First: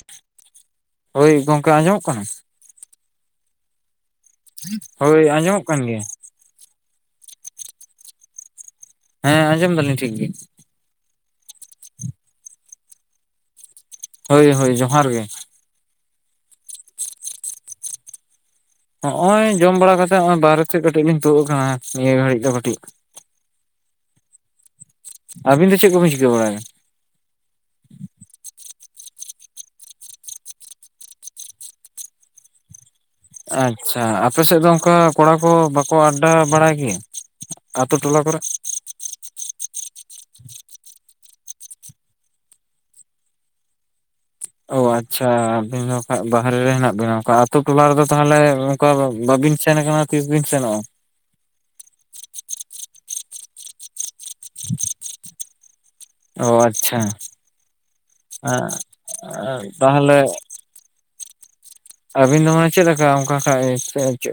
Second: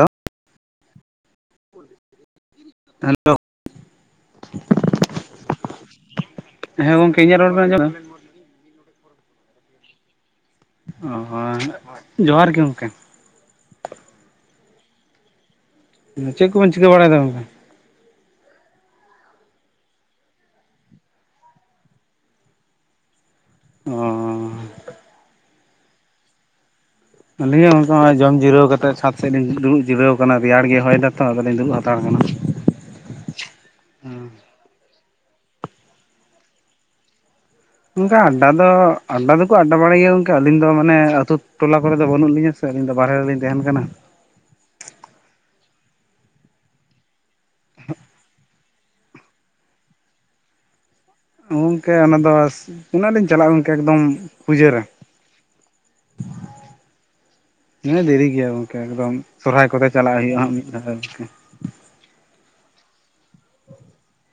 Hello ᱦᱳᱭ ᱜᱚᱝᱠᱮ ᱟᱸᱡᱚᱢᱚᱜ ᱠᱟᱱᱟ? [unintelligible] ᱦᱳ ᱟᱸᱡᱚᱢᱚᱜ ᱠᱟᱱ ᱜᱮᱭᱟ ᱾ ᱦᱮᱸ ᱜᱚᱝᱠᱮ ᱤᱧᱟᱹᱜ ᱨᱚᱲ ᱵᱮᱱ [inaudible] ᱦᱮᱸ, ᱟᱸᱡᱚᱢ ᱫᱟᱞᱤᱧ ᱴᱷᱤᱠ ᱜᱤ ᱾ ᱚᱸᱻ ᱦᱚᱸᱭ ᱡᱚᱦᱟᱨ ᱜᱮ ᱚᱝᱠᱮ ᱾ ᱦᱳᱭ ᱦᱳᱭ ᱡᱚᱦᱟᱨ ᱜᱮ ᱾ ᱩᱸ ᱪᱮᱜ ᱠᱚᱵᱮᱱ ᱪᱤᱠᱟᱹ ᱵᱟᱲᱟᱭ ᱫᱟ ᱜᱚᱝᱠᱮ? ᱦᱚᱜ ᱚᱭ ᱡᱚᱢ ᱵᱟᱲᱟ ᱠᱟᱛᱮᱜ ᱱᱚᱜᱚᱭ ᱵᱟᱨᱦᱮ ᱥᱮᱫ ᱠᱟᱹᱴᱤᱡ ᱞᱤᱧ ᱛᱩᱜ ᱟᱠᱟᱱᱟ ᱱᱤᱭᱟᱹ ᱜᱷᱟᱹᱲᱤᱡ ᱫᱚ ᱠᱟᱹᱴᱤᱡ ᱚᱸᱻᱻ ᱟᱵᱤᱱ ᱫᱚ ᱪᱮᱫ ᱠᱚ ᱵᱤᱱ ᱪᱤᱠᱟᱹ ᱵᱟᱲᱟᱭ ᱫᱟ ᱟᱹᱞᱤᱧ ᱦᱚᱸ ᱚᱭ ᱡᱚᱢ ᱡᱤᱨᱟᱹᱣ ᱠᱟᱛᱮᱜ ᱪᱷᱟᱸᱛ ᱥᱮᱫ ᱞᱤᱧ ᱫᱩᱲᱩᱵ ᱡᱤᱨᱟᱹᱣ ᱠᱟᱱᱟ ᱨᱤᱭᱟᱲ ᱜᱮ ᱦᱚᱭ ᱫᱟᱛᱚ ᱟᱫᱚ ᱞᱤᱧ ᱫᱩᱲᱩᱵ ᱦᱟᱛᱟᱲ ᱠᱟᱱᱟ᱾ ᱟᱪᱪᱷᱟ ᱟᱯᱮ ᱥᱮᱫ ᱫᱚ ᱚᱱᱠᱟ ᱠᱚᱲᱟ ᱠᱚ ᱵᱟᱠᱚ ᱟᱰᱰᱟ ᱵᱟᱲᱟᱭ ᱜᱮᱭᱟ? ᱟᱛᱳ ᱚᱱᱠᱟ ᱴᱚᱞᱟ ᱠᱚᱨᱮ ᱟᱰᱰᱟ ᱫᱚᱼᱼ ᱟᱰᱟ ᱫᱚᱠᱚ ᱟᱰᱰᱟ ᱵᱟᱲᱟᱭ ᱜᱮᱭᱟ ᱜᱚᱝᱠᱮ ᱟᱹᱞᱤᱧ ᱫᱚ ᱢᱟᱱᱮ ᱟᱛᱩ ᱴᱚᱞᱟ ᱠᱚᱨᱮ ᱫᱚ ᱵᱟᱹᱱᱩᱜ ᱞᱤᱧᱟᱹ ᱥᱮ ᱟᱹᱞᱤᱧ ᱫᱚ ᱵᱟᱨᱦᱮ ᱨᱮᱞᱤᱧ ᱛᱮᱦᱮᱱ ᱠᱟᱱᱟ᱾ ᱚ ᱟᱪᱪᱷᱟ ᱟᱵᱤᱱ ᱫᱚ ᱵᱟᱦᱨᱮ ᱨᱮ ᱦᱮᱱᱟᱜ ᱵᱤᱱᱟ ᱚᱱᱠᱟ ᱟᱛᱩ ᱴᱚᱞᱟ ᱨᱮᱫᱚ ᱛᱟᱦᱚᱞᱮᱼᱼ ᱚᱠᱟ ᱵᱟ ᱵᱟᱵᱤᱱ ᱥᱮᱱ ᱱᱟᱠᱟᱱᱟ ᱛᱤᱥ ᱵᱤᱱ ᱥᱮᱱᱚᱜ-ᱟ? ᱜᱚᱝᱠᱮ ᱚᱱᱟ ᱫᱚ ᱚᱱᱟᱜ ᱞᱤᱧ ᱪᱟᱞᱟᱜ-ᱟ ᱜᱚᱝᱠᱮ ᱮᱠᱫᱚᱢ ᱯᱩᱡᱟ‌ᱹ ᱨᱮ᱾ ᱚ ᱟᱪᱪᱷᱟ ᱮᱸ ᱦᱮᱸ ᱫᱮᱨᱤ ᱜᱮᱭᱟ ᱜᱚᱝᱠᱮ ᱮᱠᱫᱚᱢ ᱥᱚᱨᱦᱟᱭ ᱠᱚᱛᱮ ᱪᱟᱞᱟᱜ ᱛᱟᱦᱚᱞᱮ ᱦᱩᱭᱩᱜ-ᱟ ᱦᱟᱸᱜ᱾ ᱟᱨ ᱠᱤ᱾ ᱟᱵᱤᱱ ᱫᱚ ᱢᱟᱱᱮ ᱪᱮᱫ ᱞᱮᱠᱟ ᱚᱱᱠᱟ ᱠᱷᱟᱡ ᱪᱮᱜ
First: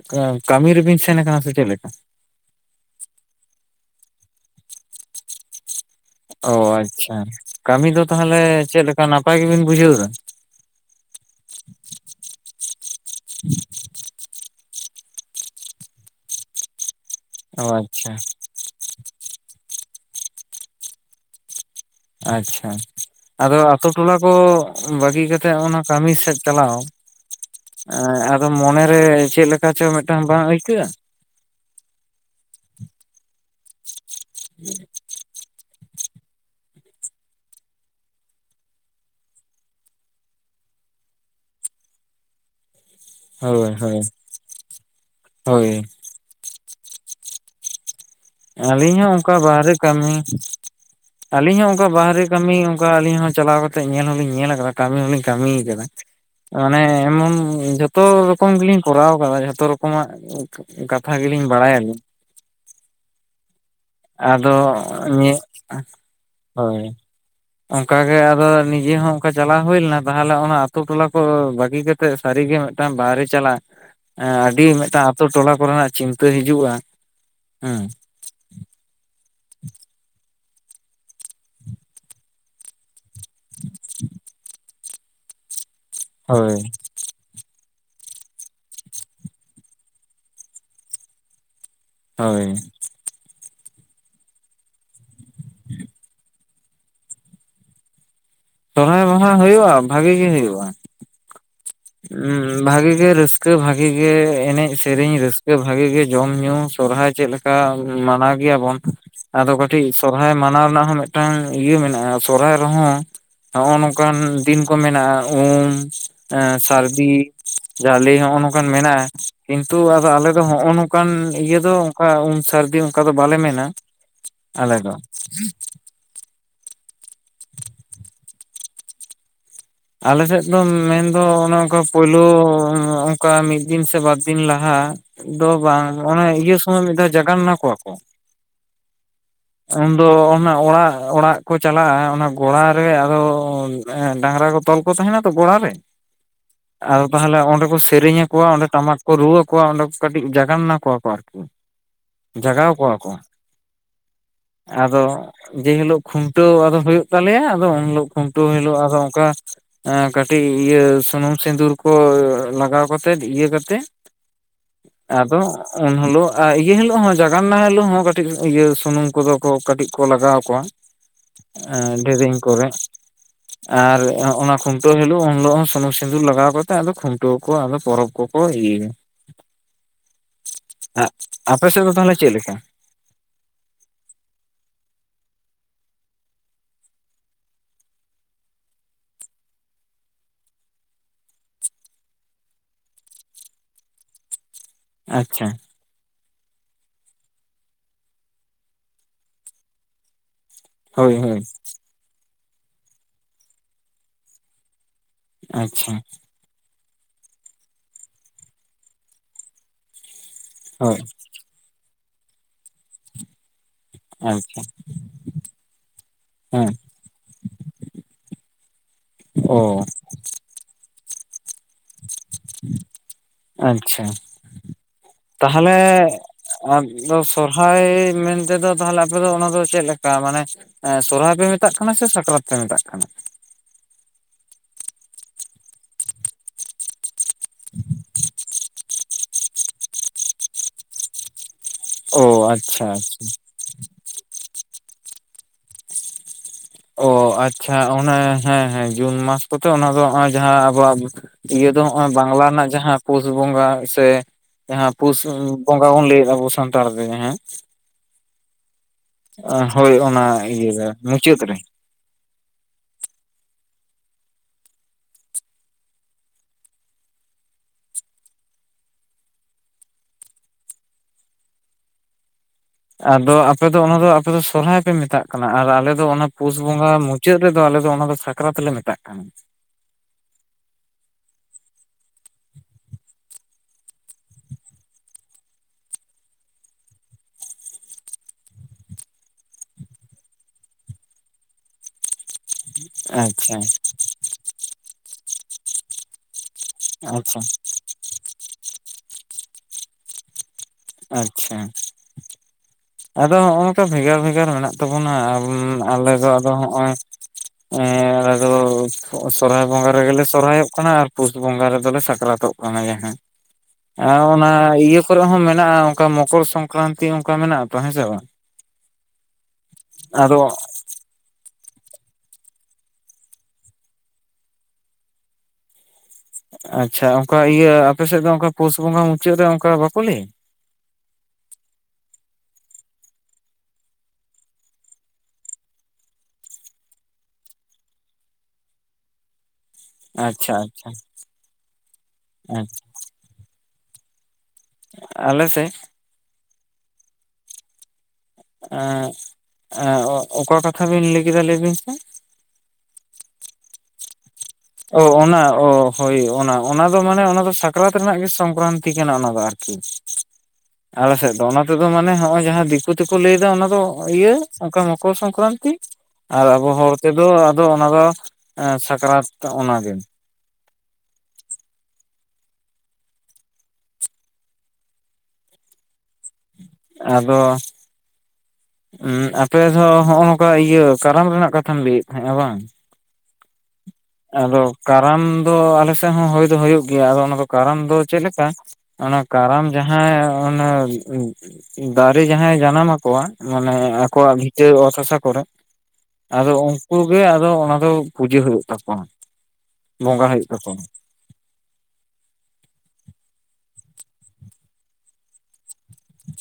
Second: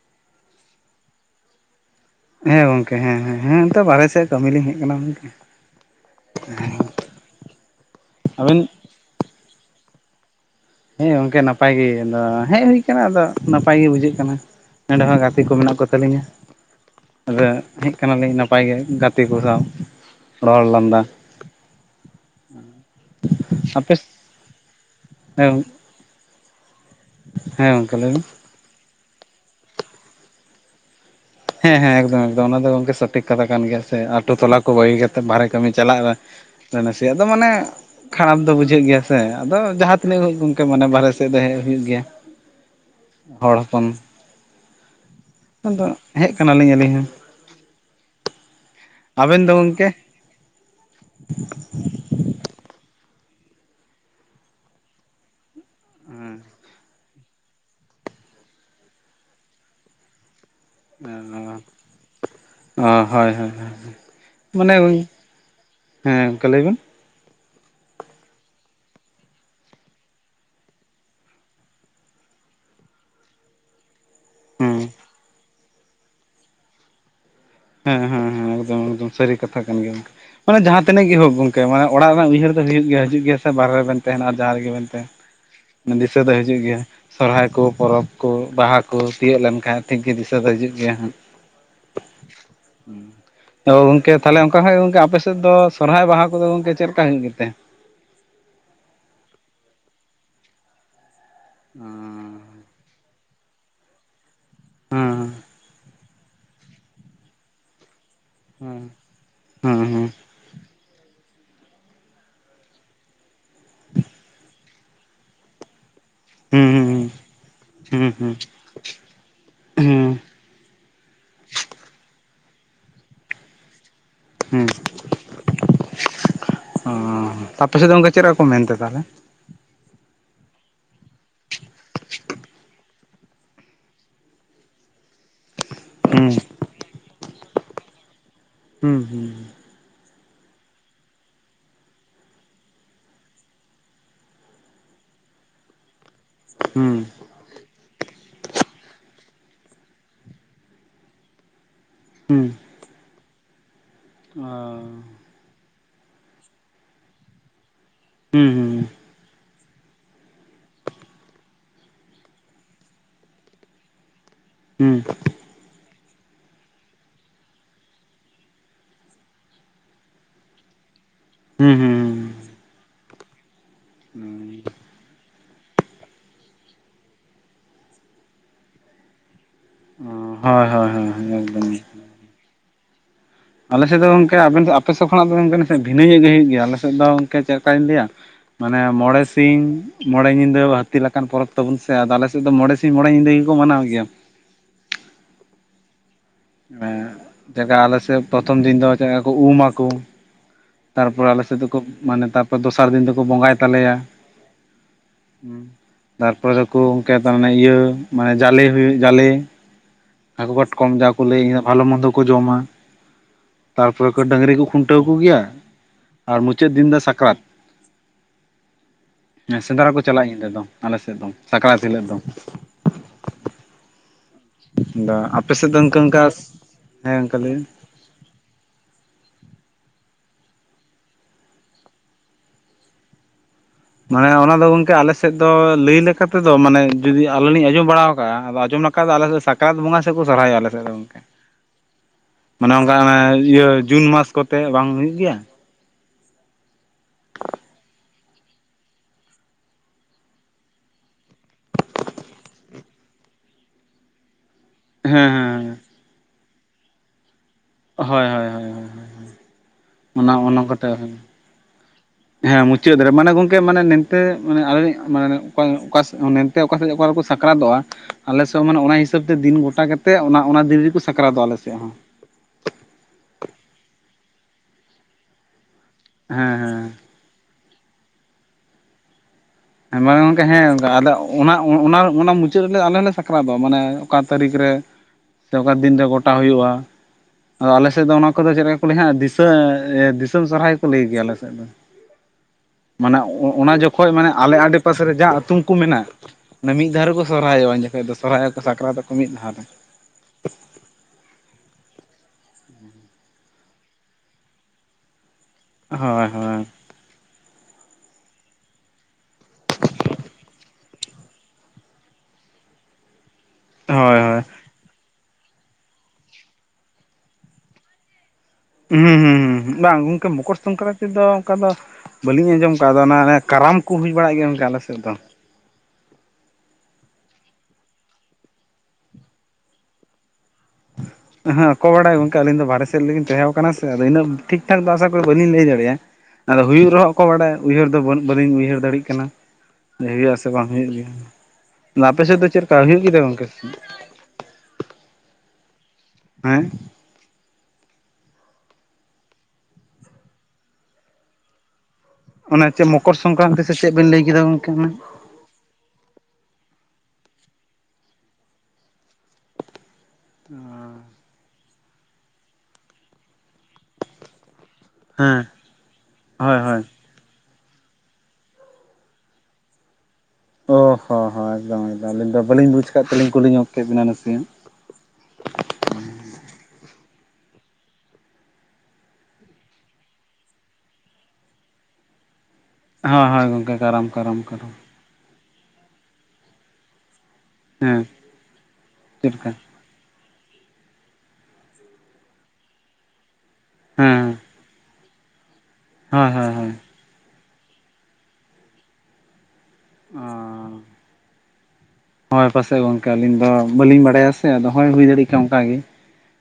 ᱠᱟᱢᱤ ᱨᱤᱵᱤᱱ ᱥᱮᱱ ᱠᱟᱱᱟ ᱥᱮ ᱪᱮᱫ ᱞᱮᱠᱟ? ᱦᱮᱸ ᱜᱚᱝᱠᱮ ᱦᱮᱸ ᱦᱮᱸ ᱦᱮᱸ ᱚᱱᱛᱮ ᱵᱟᱨᱮᱥᱮᱜ ᱠᱟᱹᱢᱤ ᱞᱤᱧ ᱦᱮᱡ ᱠᱟᱱᱟ ᱜᱚᱝᱠᱮ ᱚ ᱟᱪᱪᱷᱟ ᱠᱟᱹᱢᱤ ᱫᱚ ᱛᱟᱦᱚᱸᱞᱮ ᱟᱵᱮᱱ ᱪᱮᱫ ᱞᱮᱠᱟ ᱱᱟᱯᱟᱭ ᱜᱮ ᱵᱤᱱ ᱵᱩᱡᱷᱟᱹᱣ ᱫᱟ ᱦᱮᱸ ᱜᱚᱝᱠᱮ ᱱᱟᱯᱟᱭ ᱜᱮ ᱟᱫᱚ ᱦᱮᱡ ᱦᱩᱭ ᱠᱟᱱᱟ ᱟᱫᱚ ᱱᱟᱯᱟᱭ ᱜᱮ ᱵᱩᱡᱷᱟᱹᱜ ᱠᱟᱱᱟ ᱱᱮᱸᱰᱮ ᱦᱚᱸ ᱜᱟᱛᱮ ᱠᱚ ᱢᱮᱱᱟᱜ ᱠᱚᱛᱟᱞᱤᱧᱟ ᱟᱫᱚ ᱚ ᱦᱮᱡ ᱟᱪᱪᱷᱟ ᱠᱟᱱᱟᱞᱤᱧ ᱱᱟᱯᱟᱭ ᱜᱮ ᱜᱟᱛᱮ ᱠᱚ ᱥᱟᱶ ᱨᱚᱲ ᱞᱟᱸᱫᱟ ᱟᱪᱪᱷᱟ ᱟᱫᱚ ᱟᱛᱳ ᱟᱯᱮ ᱴᱚᱞᱟ ᱠᱚ ᱵᱟᱹᱜᱤ ᱠᱟᱛᱮᱜ ᱦᱮᱸ ᱚᱱᱟ ᱠᱟᱹᱢᱤ ᱥᱮᱫ ᱪᱟᱞᱟᱣ ᱦᱮᱸ ᱜᱚᱝᱠᱮ ᱞᱟᱹᱭ ᱵᱮᱱ ᱟᱫᱚ ᱢᱚᱱᱮᱨᱮ ᱪᱮᱫ ᱞᱮᱠᱟ ᱪᱚ ᱢᱤᱫᱴᱟᱝ ᱵᱟᱝ ᱟᱹᱭᱠᱟᱹᱜ ᱟ ᱦᱮᱸ ᱦᱮᱸ ᱮᱠᱫᱚᱢ ᱮᱠᱫᱚᱢ ᱚᱱᱟ ᱫᱚ ᱜᱚᱝᱠᱮ ᱥᱚᱴᱷᱤᱠ ᱠᱟᱛᱷᱟ ᱠᱟᱱ ᱜᱮᱭᱟ ᱥᱮ ᱟᱹᱛᱩ ᱴᱚᱞᱟ ᱠᱚ ᱵᱟᱹᱜᱤ ᱠᱟᱛᱮ ᱵᱟᱨᱦᱮ ᱠᱟᱹᱢᱤ ᱪᱟᱞᱟᱜ ᱱᱟᱥᱮᱭᱟᱜ ᱫᱚ ᱢᱟᱱᱮ ᱠᱷᱟᱨᱟᱯ ᱫᱚ ᱵᱩᱡᱷᱟᱹᱜ ᱜᱮᱭᱟ ᱥᱮ ᱟᱫᱚ ᱡᱟᱦᱟᱸ ᱛᱤᱱᱟᱹᱜ ᱜᱚᱝᱠᱮ ᱢᱟᱱᱮ ᱵᱟᱨᱦᱮ ᱥᱮᱜ ᱫᱚ ᱦᱮᱡ ᱦᱩᱭᱩᱜ ᱜᱮᱭᱟ ᱦᱚᱲ ᱦᱳᱭ ᱦᱚᱯᱚᱱ ᱦᱳᱭ ᱦᱳᱭ ᱟᱫᱚ ᱦᱮᱡ ᱠᱟᱱᱟ ᱞᱤᱧ ᱟᱹᱞᱤᱧ ᱦᱚᱸ ᱟᱹᱞᱤᱧ ᱦᱚᱸ ᱚᱱᱠᱟ ᱟᱵᱮᱱ ᱫᱚ ᱵᱟᱨᱦᱮ ᱜᱚᱝᱠᱮ ᱠᱟᱹᱢᱤ ᱟᱹᱞᱤᱧ ᱦᱚᱸ ᱚᱱᱠᱟ ᱵᱟᱦᱨᱮ ᱠᱟᱹᱢᱤ ᱚᱝᱠᱟ ᱟᱹᱞᱤᱧ ᱦᱚᱸ ᱪᱟᱞᱟᱣ ᱠᱟᱛᱮ ᱧᱮᱞ ᱦᱚᱞᱤᱧ ᱧᱮᱞ ᱟᱠᱟᱫᱟ ᱠᱟᱹᱢᱤ ᱦᱚᱞᱤᱧ ᱠᱟᱹᱢᱤ ᱠᱟᱫᱟ ᱢᱟᱱᱮ ᱮᱢᱚᱱ ᱡᱷᱚᱛᱚ ᱨᱚᱠᱚᱢ ᱜᱮᱞᱤᱧ ᱠᱚᱨᱟᱣ ᱠᱟᱫᱟ ᱡᱷᱚᱛᱚ ᱨᱚᱠᱚᱢᱟᱜ ᱠᱟᱛᱷᱟ ᱜᱮᱞᱤᱧ ᱵᱟᱲᱟᱭᱟᱞᱤᱧ ᱚᱸ ᱦᱳᱭ ᱦᱳᱭ ᱟᱫᱚ ᱢᱟᱱᱮ ᱧᱮᱜ ᱦᱮᱸ ᱚᱱᱠᱟ ᱞᱟᱹᱭ ᱵᱮᱱ ᱦᱳᱭ ᱚᱱᱠᱟᱜᱮ ᱟᱫᱚ ᱱᱤᱡᱮ ᱦᱚᱸ ᱚᱱᱠᱟ ᱪᱟᱞᱟᱣ ᱦᱩᱭ ᱞᱮᱱᱟ ᱛᱟᱦᱚᱞᱮ ᱚᱱᱟ ᱟᱹᱛᱩ ᱴᱚᱞᱟ ᱠᱚ ᱵᱟᱹᱜᱤ ᱠᱟᱛᱮ ᱥᱟᱹᱨᱤᱜᱮ ᱢᱤᱜᱴᱟᱝ ᱵᱟᱦᱨᱮ ᱪᱟᱞᱟᱜ ᱦᱮᱸ ᱟᱹᱰᱤ ᱢᱤᱫᱴᱟᱝ ᱟᱛᱳ ᱴᱚᱞᱟ ᱠᱚᱨᱮᱱᱟᱜ ᱪᱤᱱᱛᱟᱹ ᱦᱤᱡᱩᱜ ᱟ ᱦᱩᱸ ᱦᱮᱸ ᱦᱮᱸ ᱮᱠᱫᱚᱢ ᱮᱠᱫᱚᱢ ᱥᱟᱹᱨᱤ ᱠᱟᱛᱷᱟ ᱠᱟᱱ ᱜᱮᱭᱟ ᱚᱱᱮ ᱡᱟᱦᱟᱸ ᱛᱤᱱᱟᱹᱜ ᱜᱮ ᱦᱳᱠ ᱜᱚᱝᱠᱮ ᱢᱟᱱᱮ ᱚᱲᱟᱜ ᱫᱚ ᱩᱭᱦᱟᱹᱨ ᱫᱚ ᱦᱩᱭᱩᱜ ᱜᱮᱭᱟ ᱦᱤᱡᱩᱜ ᱜᱮᱭᱟ ᱥᱮ ᱵᱟᱨᱦᱮ ᱨᱮᱵᱮᱱ ᱛᱟᱦᱮᱱᱟ ᱟᱨ ᱡᱟᱦᱟᱸ ᱨᱮᱜᱮ ᱵᱮᱱ ᱛᱟᱦᱮᱱ ᱫᱤᱥᱟᱹ ᱫᱚ ᱦᱳᱭ ᱦᱤᱡᱩᱜ ᱜᱮᱭᱟ ᱥᱚᱨᱦᱟᱭ ᱠᱚ ᱯᱚᱨᱚᱵ ᱠᱚ ᱵᱟᱦᱟ ᱠᱚ ᱛᱤᱭᱳᱜ ᱞᱮᱱ ᱠᱷᱟᱡ ᱴᱷᱤᱠ ᱜᱮ ᱫᱤᱥᱟᱹ ᱫᱚ ᱦᱤᱡᱩᱜ ᱜᱮᱭᱟ ᱦᱟᱜ ᱦᱳᱭ ᱚ ᱜᱚᱝᱠᱮ ᱛᱟᱦᱞᱮ ᱚᱱᱠᱟ ᱠᱷᱟᱡ ᱜᱚᱝᱠᱮ ᱟᱯᱮᱥᱮᱫ ᱫᱚ ᱥᱚᱨᱦᱟᱭ ᱵᱟᱦᱟ ᱠᱚᱫᱚ ᱜᱚᱝᱠᱮ ᱪᱮᱫ ᱞᱮᱠᱟ ᱦᱩᱭᱩᱜ ᱜᱮᱛᱮ ᱥᱚᱨᱦᱟᱭ ᱢᱟᱦᱟ ᱦᱩᱭᱩᱜ ᱟ ᱵᱷᱟᱜᱤ ᱜᱮ ᱦᱩᱭᱩᱜ ᱟ ᱦᱮᱸ ᱵᱷᱟᱜᱤ ᱜᱮ ᱨᱟᱹᱥᱠᱟᱹ ᱵᱷᱟᱜᱤ ᱜᱮ ᱮᱱᱮᱡ ᱥᱮᱨᱮᱧ ᱦᱮᱸ ᱨᱟᱹᱥᱠᱟᱹ ᱵᱷᱟᱜᱤ ᱜᱮ ᱡᱚᱢ ᱧᱩ ᱥᱚᱨᱦᱟᱭ ᱪᱮᱫ ᱞᱮᱠᱟ ᱢᱟᱱᱟᱣ ᱜᱮᱭᱟᱵᱚᱱ ᱦᱮᱸ ᱦᱮᱸ ᱟᱫᱚ ᱦᱩᱸ ᱠᱟᱹᱴᱤᱡ ᱥᱚᱨᱦᱟᱭ ᱢᱟᱱᱟᱣ ᱨᱮᱱᱟᱜ ᱦᱚᱸ ᱢᱤᱫᱴᱟᱝ ᱤᱭᱟᱹ ᱢᱮᱱᱟᱜ ᱟ ᱥᱚᱨᱦᱟᱭ ᱨᱮᱦᱚᱸ ᱦᱚᱜ ᱚ ᱱᱚᱝᱠᱟᱱ ᱫᱤᱱ ᱠᱚ ᱢᱮᱱᱟᱜ ᱟ ᱩᱢ ᱦᱩᱸ ᱥᱟᱹᱨᱫᱤ ᱦᱩᱸ ᱡᱟᱞᱮ ᱦᱚᱜ ᱦᱩᱸ ᱚ ᱱᱚᱝᱠᱟᱱ ᱢᱮᱱᱟᱜ ᱟ ᱠᱤᱱᱛᱩ ᱟᱫᱚ ᱟᱞᱮ ᱫᱚ ᱦᱚᱜ ᱚ ᱱᱚᱝᱠᱟᱱ ᱤᱭᱟᱹ ᱫᱚ ᱚᱱᱠᱟ ᱩᱢ ᱥᱟᱹᱨᱫᱤ ᱚᱱᱠᱟ ᱫᱚ ᱵᱟᱞᱮ ᱢᱮᱱᱟ [unintelligible] ᱦᱩᱸ ᱟᱞᱮ ᱫᱚ ᱚᱸ ᱟᱯᱮᱥᱮᱜ ᱫᱚ ᱜᱚᱝᱠᱮ ᱪᱮᱫ ᱟᱫᱚ ᱠᱚ ᱢᱮᱱᱛᱮ ᱛᱟᱦᱚᱞᱮ ᱟᱞᱮᱥᱮᱜ ᱫᱚ ᱢᱮᱱᱫᱚ ᱚᱱᱮ ᱚᱱᱠᱟ ᱯᱳᱭᱞᱳ ᱚᱱᱠᱟ ᱢᱤᱫ ᱫᱤᱱ ᱥᱮ ᱵᱟᱨ ᱫᱤᱱ ᱞᱟᱦᱟ ᱫᱚ ᱵᱟᱝ ᱚᱱᱮ ᱦᱩᱸ ᱤᱭᱟᱹ ᱥᱚᱢᱚᱭ ᱢᱤᱫ ᱫᱷᱟᱣ ᱡᱟᱜᱟᱱᱱᱟ ᱠᱚᱣᱟ ᱠᱚ ᱦᱩᱸ ᱩᱱᱫᱚ ᱚᱱᱟ ᱚᱲᱟᱜ ᱚᱲᱟᱜ ᱠᱚ ᱪᱟᱞᱟᱜ ᱟ ᱚᱱᱟ ᱜᱚᱲᱟ ᱨᱮ ᱟᱫᱚ ᱰᱟᱝᱨᱟ ᱠᱚ ᱛᱚᱞ ᱠᱚ ᱛᱟᱦᱮᱱᱟ ᱛᱚ ᱜᱚᱲᱟ ᱨᱮ [unintelligible] ᱟᱫᱚ ᱛᱟᱦᱚᱞᱮ ᱚᱸᱰᱮ ᱠᱚ ᱥᱮᱨᱮᱧᱟ ᱠᱚᱣᱟ ᱚᱸᱰᱮ ᱴᱟᱢᱟᱠ ᱠᱚ ᱨᱩ ᱟ ᱠᱚᱣᱟ ᱚᱸᱰᱮ ᱠᱟᱹᱴᱤᱡ ᱡᱟᱜᱟᱱᱱᱟ ᱠᱚᱣᱟ ᱠᱚ ᱟᱨᱠᱤ ᱦᱩᱸ ᱡᱟᱜᱟᱣ ᱠᱚᱣᱟ ᱠᱚ ᱚ ᱟᱫᱚ ᱡᱮᱦᱤᱞᱳᱜ ᱠᱷᱩᱱᱴᱟᱹᱣ ᱟᱫᱚ ᱦᱩᱭᱩᱜ ᱛᱟᱞᱮᱭᱟ ᱟᱫᱚ ᱩᱱᱦᱤᱞᱳᱜ ᱦᱩᱸ ᱠᱷᱩᱱᱴᱟᱹᱣ ᱦᱩᱸ ᱦᱤᱞᱳᱜ ᱟᱫᱚ ᱚᱱᱠᱟ ᱠᱟᱹᱴᱤᱡ ᱤᱭᱟᱹ ᱥᱩᱱᱩᱢ ᱥᱤᱸᱫᱩᱨ ᱠᱚ ᱞᱟᱜᱟᱣ ᱠᱟᱛᱮᱫ ᱤᱭᱟᱹ ᱠᱟᱛᱮᱜ ᱦᱩᱸ ᱟᱫᱚ ᱩᱱ ᱦᱳᱞᱳᱜ ᱟ ᱤᱭᱟᱹ ᱦᱤᱞᱳᱜ ᱦᱚᱸ ᱡᱟᱜᱟᱱᱱᱟ ᱦᱤᱞᱳᱜ ᱦᱚᱸ ᱠᱟᱹᱴᱤᱡ ᱤᱭᱟᱹ ᱥᱩᱱᱩᱢ ᱠᱚ ᱫᱚ ᱠᱚ ᱠᱟᱹᱴᱤᱡ ᱠᱚ ᱞᱟᱜᱟᱣ ᱟ ᱠᱚᱣᱟ ᱦᱩᱸ ᱫᱮᱨᱮᱧ ᱦᱩᱸ ᱠᱚᱨᱮ ᱟᱨ ᱚᱱᱟ ᱠᱷᱚᱱ ᱴᱟᱹᱣ ᱦᱤᱞᱳᱜ ᱩᱱ ᱦᱤᱞᱳ ᱦᱚᱸ ᱥᱩᱱᱩᱢ ᱥᱤᱸᱫᱩᱨ ᱞᱟᱜᱟᱣ ᱠᱟᱛᱮᱜ ᱟᱫᱚ ᱠᱷᱩᱱᱴᱟᱹᱣ ᱠᱚ ᱟᱫᱚ ᱯᱚᱨᱚᱵᱽ ᱠᱚ ᱠᱚ ᱤᱭᱟᱹᱭᱟ ᱚ ᱦᱳᱭ ᱦᱳᱭ ᱦᱳᱭ ᱮᱠᱫᱚᱢ ᱟᱯᱮ ᱥᱮᱫ ᱫᱚ ᱛᱟᱦᱞᱮ ᱪᱮᱫᱞᱮᱠᱟ ᱟᱞᱮ ᱥᱮᱫ ᱫᱚ ᱜᱚᱝᱠᱮ ᱟᱵᱮᱱ ᱟᱯᱮ ᱥᱮᱫ ᱠᱷᱚᱱᱟᱜ ᱫᱚ ᱵᱷᱤᱱᱟᱹ ᱧᱚᱜ ᱜᱮ ᱦᱩᱭᱩᱜ ᱜᱮᱭᱟ ᱟᱞᱮᱫ ᱫᱚ ᱝᱠᱮ ᱪᱮᱫ ᱞᱮᱠᱟᱧ ᱞᱟᱹᱭᱟ ᱢᱟᱱᱮ ᱢᱚᱬᱮ ᱥᱤᱧᱝ ᱢᱚᱬᱮ ᱧᱤᱫᱟᱹ ᱦᱟᱹᱛᱤ ᱞᱮᱠᱟᱱ ᱯᱚᱨᱚᱵᱽ ᱛᱟᱵᱚᱱ ᱥᱮ ᱟᱫᱚ ᱟᱞᱮ ᱥᱮᱫ ᱫᱚ ᱢᱚᱬᱮ ᱥᱤᱧ ᱢᱚᱬᱮ ᱧᱤᱫᱟᱹ ᱜᱮᱠᱚ ᱢᱟᱱᱟᱣ ᱜᱮᱭᱟ ᱟᱪᱪᱷᱟ ᱪᱮᱫᱮᱠᱟ ᱟᱞᱮᱥᱮᱫ ᱯᱨᱚᱛᱷᱚᱢ ᱫᱤᱱ ᱫᱚ ᱪᱮᱫᱠᱟ ᱠᱚ ᱩᱢ ᱟᱠᱚ ᱦᱳᱭ ᱛᱟᱨᱯᱚᱨᱮ ᱦᱳᱭ ᱟᱞᱮ ᱥᱮᱫ ᱫᱚᱠᱚ ᱢᱟᱱᱮ ᱛᱟᱨᱯᱚᱨ ᱫᱚᱥᱟᱨ ᱫᱤᱱ ᱫᱚᱠᱚ ᱵᱚᱸᱜᱟᱭ ᱛᱟᱞᱮᱭᱟ ᱩᱸ ᱟᱪᱪᱷᱟ ᱛᱟᱨ ᱯᱚᱨ ᱫᱚᱠᱚ ᱚᱢᱠᱮ ᱛᱟᱢᱱᱮ ᱤᱭᱟᱹ ᱢᱟᱱᱮ ᱡᱟᱞᱮ ᱦᱩᱭᱩᱜ ᱡᱟᱞᱮ ᱦᱟᱹᱠᱩ ᱠᱟᱴᱠᱚᱢ ᱦᱳᱭ ᱡᱟ ᱼᱼ ᱠᱚ ᱞᱟᱹᱭ ᱤᱧ ᱵᱷᱟᱞᱚ ᱢᱚᱱᱫᱚ ᱠᱚ ᱡᱚᱢᱟ ᱛᱟᱨᱯᱚᱨᱮ ᱠᱚ ᱰᱟᱹᱝᱨᱤ ᱟᱪᱪᱷᱟ ᱠᱚ ᱠᱷᱩᱱᱴᱟᱹᱣ ᱠᱚᱜᱮᱭᱟ ᱟᱨ ᱢᱩᱪᱟᱹᱫ ᱦᱮᱸ ᱫᱤᱱ ᱫᱚ ᱥᱟᱠᱨᱟᱛ ᱚ ᱪᱟᱞᱟᱜ ᱧᱤᱫᱟ. ᱫᱚ ᱟᱞᱮ ᱥᱮᱫ ᱫᱚ ᱥᱟᱠᱨᱟᱛ ᱦᱤᱞᱳᱜ ᱫᱚ ᱟᱪᱪᱷᱟ ᱟᱫᱚ ᱟᱯᱮ ᱥᱮᱫ ᱛᱟᱦᱞᱮ ᱫᱚ ᱤᱱᱠᱟᱹ ᱚᱱᱠᱟ ᱟᱫᱚ ᱦᱮᱸ ᱚᱱᱠᱟ ᱞᱟᱹᱭ ᱥᱚᱨᱦᱟᱭ ᱢᱮᱱᱛᱮᱫᱚ ᱛᱟᱦᱞᱮ ᱟᱯᱮ ᱫᱚ ᱚᱱᱟ ᱫᱚ ᱪᱮᱫ ᱞᱮᱠᱟ ᱢᱟᱱᱮ ᱥᱚᱨᱦᱟᱭ ᱯᱮ ᱢᱮᱛᱟᱜ ᱠᱟᱱᱟ ᱥᱮ ᱥᱟᱠᱨᱟᱛ ᱯᱮ ᱢᱮᱛᱟᱜ ᱠᱟᱱᱟ ᱢᱟᱱᱮ ᱚᱱᱟ ᱫᱚ ᱜᱚᱝᱠᱮ ᱟᱞᱮᱥᱮᱫ ᱫᱚ ᱞᱟᱹᱭ ᱞᱮᱠᱟ ᱛᱮᱫᱚ ᱢᱟᱱᱮ ᱡᱩᱫᱤ ᱟᱞᱮ ᱞᱤᱧ ᱟᱸᱡᱚᱢ ᱵᱟᱲᱟ ᱟᱠᱟᱫᱼᱟ ᱟᱫᱚ ᱟᱸᱚᱢ ᱟᱫᱚ ᱟᱞᱮ ᱫᱚ ᱥᱟᱠᱨᱟᱛ ᱵᱚᱸᱜᱟ ᱥᱮᱫ ᱠᱚ ᱥᱚᱨᱦᱟᱭ ᱟᱞᱮ ᱥᱮᱫ ᱫᱚ ᱜᱠᱮ ᱚ ᱢᱟᱱᱮ ᱟᱪᱪᱷᱟ ᱚᱱᱠᱟ ᱟᱪᱪᱷᱟ ᱤᱭᱟᱹ ᱡᱩᱱ ᱢᱟᱥ ᱠᱚᱛᱮ ᱵᱟᱝ ᱦᱩᱭᱩᱜ ᱜᱮᱭᱟ ᱚ ᱟᱪᱪᱷᱟ ᱚᱱᱮ ᱦᱮᱸ ᱦᱮᱸ ᱡᱩᱱ ᱢᱟᱥ ᱠᱚᱛᱮ ᱚᱱᱟ ᱫᱚ ᱱᱚᱜᱚᱭ ᱡᱟᱦᱟᱸ ᱟᱵᱚᱣᱟᱜ ᱤᱭᱟᱹ ᱫᱚ ᱱᱚᱜᱼᱚᱭ ᱵᱟᱝᱞᱟ ᱨᱮᱱᱟᱜ ᱡᱟᱦᱟᱸ ᱯᱩᱥ ᱵᱚᱸᱜᱟ ᱥᱮ ᱡᱟᱦᱟᱸ ᱯᱩᱥ ᱦᱮᱸ ᱦᱮᱸ ᱵᱚᱸᱜᱟ ᱵᱚᱱ ᱞᱟᱹᱭᱮᱫᱟ ᱟᱵᱚ ᱥᱟᱱᱛᱟᱲ ᱨᱮ ᱦᱮᱸ ᱦᱳᱭ ᱦᱳᱭ ᱦᱳᱭ ᱦᱳᱭ ᱦᱳᱭ ᱚᱱᱟ ᱤᱭᱟᱹ ᱜᱮ ᱢᱩᱪᱟᱹᱫ ᱨᱮ ᱦᱮᱸ ᱢᱩᱪᱟᱹᱫ ᱨᱮ ᱢᱟᱱᱮ ᱜᱚᱝᱠᱮ ᱢᱟᱱᱮ ᱱᱮᱛᱮ ᱢᱟᱱᱮ ᱟᱞᱮᱤᱡ ᱢᱟᱱᱮ ᱚᱠᱟ ᱚᱠᱟ ᱛᱮ ᱚᱠᱟ ᱥᱮᱫ ᱚᱠᱟ ᱨᱮᱠᱚ ᱥᱟᱠᱨᱟᱛᱚᱜᱼᱟ ᱟᱞᱮᱥᱮᱫ ᱦᱚᱸ ᱢᱟᱱᱮ ᱚᱱᱟ ᱦᱤᱥᱟᱹᱵ ᱛᱮ ᱫᱤᱱ ᱜᱚᱴᱟ ᱠᱟᱛᱮᱫ ᱚᱱᱟ ᱫᱤᱱ ᱨᱮᱠᱚ ᱥᱟᱠᱨᱟᱛ ᱫᱚ ᱟᱞᱮᱥᱮᱫ ᱦᱚᱸ ᱟᱫᱚ ᱟᱯᱮ ᱫᱚ ᱚᱱᱟ ᱫᱚ ᱟᱯᱮ ᱫᱚ ᱥᱚᱨᱦᱟᱭ ᱯᱮ ᱢᱮᱛᱟᱜ ᱠᱟᱱᱟ ᱟᱨ ᱟᱞᱮᱫᱚ ᱚᱱᱟ ᱦᱮᱸ ᱯᱩᱥ ᱦᱮᱸ ᱵᱚᱸᱜᱟ ᱢᱩ ᱼᱼ ᱢᱩᱪᱟᱹᱫ ᱨᱮᱫᱚ ᱟᱞᱮ ᱫᱚ ᱚᱱᱟ ᱫᱚ ᱥᱟᱠᱨᱟᱛ ᱞᱮ ᱢᱮᱛᱟᱜ ᱠᱟᱱᱟ ᱮᱸ ᱢᱟᱱᱮ ᱜᱚᱢᱠᱮ ᱦᱮᱸ ᱜᱚᱝᱠᱮ ᱚᱱᱟ ᱚᱱᱟ ᱚᱱᱟ ᱢᱩᱪᱟᱹᱫ ᱨᱮ ᱟᱞᱮ ᱞᱮ ᱥᱟᱠᱨᱟᱛᱼᱟ ᱢᱟᱱᱮ ᱚᱠᱟ ᱛᱟᱹᱨᱤᱠᱷ ᱨᱮ ᱚᱠᱟ ᱫᱤᱱ ᱨᱮ ᱜᱚᱴᱟ ᱦᱩᱭᱩᱜᱼᱟ ᱟᱫᱚ ᱟᱞᱮ ᱥᱮᱫ ᱫᱚ ᱚᱱᱟ ᱠᱚᱫᱚ ᱪᱮᱫ ᱞᱮᱠᱟ ᱠᱚ ᱞᱟᱹᱭᱟ ᱦᱟᱸᱜ ᱫᱤᱥᱟᱹ ᱫᱤᱥᱚᱢ ᱥᱚᱨᱦᱟᱭ ᱠᱚ ᱞᱟᱹᱭ ᱜᱮᱭᱟ ᱟᱞᱮ ᱥᱮᱫ ᱫᱚ ᱢᱟᱱᱮ ᱟᱪᱪᱷᱟ ᱚᱱᱟ ᱡᱚᱠᱷᱚᱡ ᱢᱟᱱᱮ ᱟᱞᱮ ᱟᱰᱮ ᱯᱟᱥᱮ ᱨᱮ ᱡᱟᱦᱟᱸ ᱟᱛᱳᱝ ᱠᱚ ᱢᱮᱱᱟᱜ- ᱟ ᱚᱱᱟ ᱢᱤᱫ ᱫᱷᱟᱣ ᱨᱮᱠᱚ ᱟᱪᱪᱷᱟ ᱥᱚᱨᱦᱟᱭᱚᱜ ᱤᱱ ᱡᱚᱠᱷᱡ ᱫᱚ ᱥᱚᱨᱦᱟᱭᱜᱠᱚ ᱥᱟᱠᱨᱟᱛᱠᱚ ᱢᱤᱫ ᱫᱷᱟᱣ ᱨᱮ ᱟᱪᱪᱷᱟ ᱟᱫᱚ ᱦᱚᱸᱜᱼᱚ ᱱᱚᱝᱠᱟ ᱵᱷᱮᱜᱟᱨ ᱵᱷᱮᱜᱟᱨ ᱢᱮᱱᱟᱜ ᱛᱟᱵᱚᱱᱟ ᱟᱞᱮ ᱫᱚ ᱦᱳᱭ ᱟᱫᱚ ᱦᱳᱭ ᱦᱚᱸᱜᱼᱚᱭ ᱮᱸᱻ ᱟᱫᱚ ᱥᱚᱨᱦᱟᱭ ᱵᱚᱸᱜᱟ ᱨᱮᱜᱮ ᱥᱚᱨᱦᱟᱭᱚᱜ ᱠᱟᱱᱟ ᱟᱨ ᱯᱩᱥ ᱵᱚᱸᱜᱟ ᱨᱮᱫᱚᱞᱮ ᱥᱟᱠᱨᱟᱛᱚᱜ ᱠᱟᱱᱟ ᱡᱟᱦᱟᱸ ᱦᱳᱭ ᱟ ᱦᱳᱭ ᱚᱱᱟ ᱤᱭᱟᱹ ᱠᱚᱨᱮ ᱦᱚᱸ ᱢᱮᱱᱟᱜᱼᱟ ᱚᱱᱠᱟ ᱢᱚᱠᱚᱨ ᱥᱚᱝᱠᱨᱟᱱᱛᱤ ᱚᱱᱠᱟ ᱢᱮᱱᱟᱜᱼᱟ [inaudible] ᱦᱮᱸᱥᱮ ᱵᱟᱝ ᱦᱩᱸ ᱦᱩᱸ ᱦᱩᱸ ᱵᱟᱝ ᱜᱚᱢᱠᱮ ᱟᱫᱚ ᱢᱚᱠᱚᱨ ᱥᱚᱝᱠᱨᱟᱱ [inaudible] ᱟᱞᱮ ᱥᱮᱫ ᱫᱚ ᱚᱱᱠᱟᱫᱚ ᱵᱟᱹᱞᱤᱧ ᱟᱸᱡᱚᱢ ᱟᱠᱟᱫᱟ ᱚᱱᱟ ᱠᱟᱨᱟᱢ ᱠᱚ ᱦᱩᱭ ᱵᱟᱲᱟᱜ ᱜᱮᱭᱟ ᱩᱱᱠᱟ ᱟᱞᱮᱥᱮᱫ ᱫᱚ ᱟᱪᱪᱷᱟ ᱚᱱᱠᱟ ᱤᱭᱟᱹ ᱟᱯᱮᱥᱮᱫ ᱫᱚ ᱚᱱᱠᱟ ᱯᱩᱥ ᱵᱚᱸᱜᱟ ᱢᱩᱪᱟᱹᱫ ᱨᱮ ᱚᱱᱠᱟ ᱵᱟᱠᱚ ᱞᱮᱭᱟ [unintelligible] ᱦᱮᱸ ᱚᱠᱚᱭ ᱵᱟᱰᱟᱭ ᱜᱚᱝᱠᱮ ᱟᱹᱞᱤᱧ ᱫᱚ ᱵᱟᱦᱨᱮ ᱥᱮᱫ ᱨᱮᱜᱞᱤᱧ ᱛᱟᱦᱮᱸ ᱠᱟᱱᱟ ᱥᱮ ᱟᱫᱚ ᱤᱱᱟᱹᱜ ᱴᱷᱤᱠ ᱴᱷᱟᱠ ᱫᱚ ᱟᱥᱟ ᱠᱚ ᱵᱟᱹᱞᱤᱧ ᱞᱟᱹ ᱫᱟᱲᱮᱭᱟᱜᱼᱟ ᱟᱫᱚ ᱦᱩᱭᱩᱜ ᱨᱮᱦᱚᱸ ᱠᱚ ᱵᱟᱲᱟᱭᱟ ᱩᱭᱦᱟᱹᱨ ᱫᱚ ᱵᱟᱹᱱ ᱵᱟᱞᱤᱧ ᱩᱭᱦᱟᱹᱨ ᱫᱟᱲᱮᱭᱟᱜ ᱠᱟᱱᱟ ᱦᱩᱭᱩᱜᱼᱟ ᱥᱮ ᱟᱪᱪᱷᱟ ᱵᱟᱝ ᱟᱪᱪᱷᱟ ᱦᱩᱭᱩᱜ ᱜᱮᱭᱟ ᱟᱯᱮ ᱥᱮᱫ ᱫᱚ ᱪᱮᱫᱮᱠᱟ ᱟᱪᱪᱷᱟ ᱦᱩᱭᱩᱜ ᱜᱮᱛ ᱜᱚᱝᱠᱮ ᱟᱞᱮ ᱥᱮᱫ ᱦᱮ ᱮᱸᱻᱮᱸᱻ ᱚᱠᱟ ᱠᱟᱛᱷᱟ ᱵᱤᱱ ᱞᱟᱹᱭ ᱠᱮᱫᱟ ᱞᱟᱹᱭ ᱵᱤᱱ ᱥᱮ ᱚᱱᱮ ᱪᱮᱫ ᱢᱚᱠᱚᱨ ᱥᱚᱝᱠᱨᱟᱱᱛᱤ ᱥᱮ ᱪᱮᱫ ᱵᱮᱱ ᱞᱟᱹᱭ ᱠᱮᱫᱟ ᱚ ᱚᱱᱟ ᱚ ᱦᱳᱭ ᱚᱱᱟ ᱚᱱᱟ ᱫᱚ ᱢᱟᱱᱮ ᱚᱱᱟ ᱫᱚ ᱥᱟᱠᱨᱟᱛ ᱨᱮᱱᱟᱜ ᱜᱮ ᱥᱚᱝᱠᱨᱟᱱᱛᱤ ᱠᱟᱱᱟ ᱚᱱᱟ ᱫᱚ ᱟᱨᱠᱤ ᱟᱞᱮ ᱥᱮᱫ ᱫᱚ ᱚᱱᱟ ᱛᱮᱫᱚ ᱢᱟᱱᱮ ᱦᱚᱸᱜᱼᱚᱭ ᱡᱟᱦᱟᱸ ᱫᱤᱠᱩ ᱛᱮᱠᱚ ᱞᱟᱹᱭᱫᱟ ᱚᱱᱟ ᱫᱚ ᱤᱭᱟᱹ ᱚᱱᱠᱟ ᱢᱚᱠᱚᱼᱼ ᱢᱚᱠᱚᱨ ᱦᱮᱸ ᱥᱚᱝᱠᱨᱟᱱᱛᱤ ᱟᱨ ᱦᱳᱭ ᱟᱵᱚ ᱦᱳᱭ ᱦᱚᱲ ᱛᱮᱫᱚ ᱟᱫᱚ ᱚᱱᱟ ᱫᱚ ᱥᱟᱠᱨᱟᱛ ᱛᱚ ᱚᱱᱟ ᱠᱮ ᱚ ᱦᱚᱸ ᱦᱚᱸ ᱮᱠᱫᱚᱢ ᱮᱠᱫᱚᱢ ᱟᱹᱞᱤᱧ ᱫᱚ ᱵᱟᱹᱞᱤᱧ ᱵᱩᱡ ᱟᱠᱟᱫ ᱛᱮᱞᱤᱧ ᱠᱩᱞᱤ ᱧᱚᱜ ᱠᱮᱫ ᱵᱤᱱᱟ ᱱᱟᱥᱮᱭᱟᱜ ᱟᱫᱚ ᱦᱚᱸ ᱟᱯᱮ ᱫᱚ ᱱᱚᱜᱼᱚᱭ ᱱᱚᱝᱠᱟ ᱤᱭᱟᱹ ᱠᱟᱨᱟᱢ ᱨᱮᱱᱟᱜ ᱠᱟᱛᱷᱟᱢ ᱞᱟᱹᱭᱮᱫ ᱛᱟᱦᱮᱸᱜᱼᱟ ᱵᱟᱝ ᱦᱳᱭ ᱦᱳᱭ ᱜᱚᱝᱠᱮ ᱠᱟᱨᱟᱢ ᱠᱟᱨᱟᱢ ᱠᱟᱨᱟᱢ ᱟᱫᱚ ᱠᱟᱨᱟᱢ ᱫᱚ ᱟᱞᱮ ᱥᱮᱫ ᱦᱚᱸ ᱦᱩᱭᱳ ᱫᱚ ᱦᱩᱭᱩᱜ ᱜᱮᱭᱟ ᱟᱫᱚ ᱚᱱᱟ ᱫᱚ ᱠᱟᱨᱟᱢ ᱫᱚ ᱦᱮᱸ ᱪᱮᱫ ᱞᱮᱠᱟ ᱚᱱᱟ ᱪᱮᱫ ᱞᱮᱠᱟ ᱠᱟᱨᱟᱢ ᱡᱟᱦᱟᱭ ᱚᱱᱟ ᱫᱟᱨᱮ ᱡᱟᱦᱟᱭ ᱡᱟᱱᱟᱢ ᱟᱠᱚᱣᱟ ᱢᱟᱱᱮ ᱦᱮᱸ ᱟᱠᱚᱣᱟᱜ [inaudible] ᱪᱟᱹ ᱚᱛ ᱦᱟᱥᱟ ᱠᱚᱨᱮ ᱦᱳᱭ ᱦᱳᱭ ᱟᱫᱚ ᱦᱳᱭ ᱩᱱᱠᱩ ᱜᱮ ᱟᱫᱚ ᱚᱱᱟ ᱫᱚ ᱯᱩᱡᱟᱹ ᱦᱩᱭᱩᱜ ᱛᱟᱠᱚᱣᱟ ᱵᱚᱸᱜᱟ ᱦᱩᱭᱩᱜ ᱛᱟᱠᱚᱣᱟ ᱦᱳᱭ ᱯᱟᱥᱮᱡ ᱜᱚᱢᱠᱮ ᱟᱹᱞᱤᱧ ᱫᱚ ᱵᱟᱹᱞᱤᱧ ᱵᱟᱲᱟᱭᱟ ᱥᱮ ᱟᱫᱚ ᱦᱳᱭ ᱦᱩᱭ ᱫᱟᱲᱮᱭᱟᱜᱼᱟ ᱚᱱᱠᱟᱜ ᱜᱮ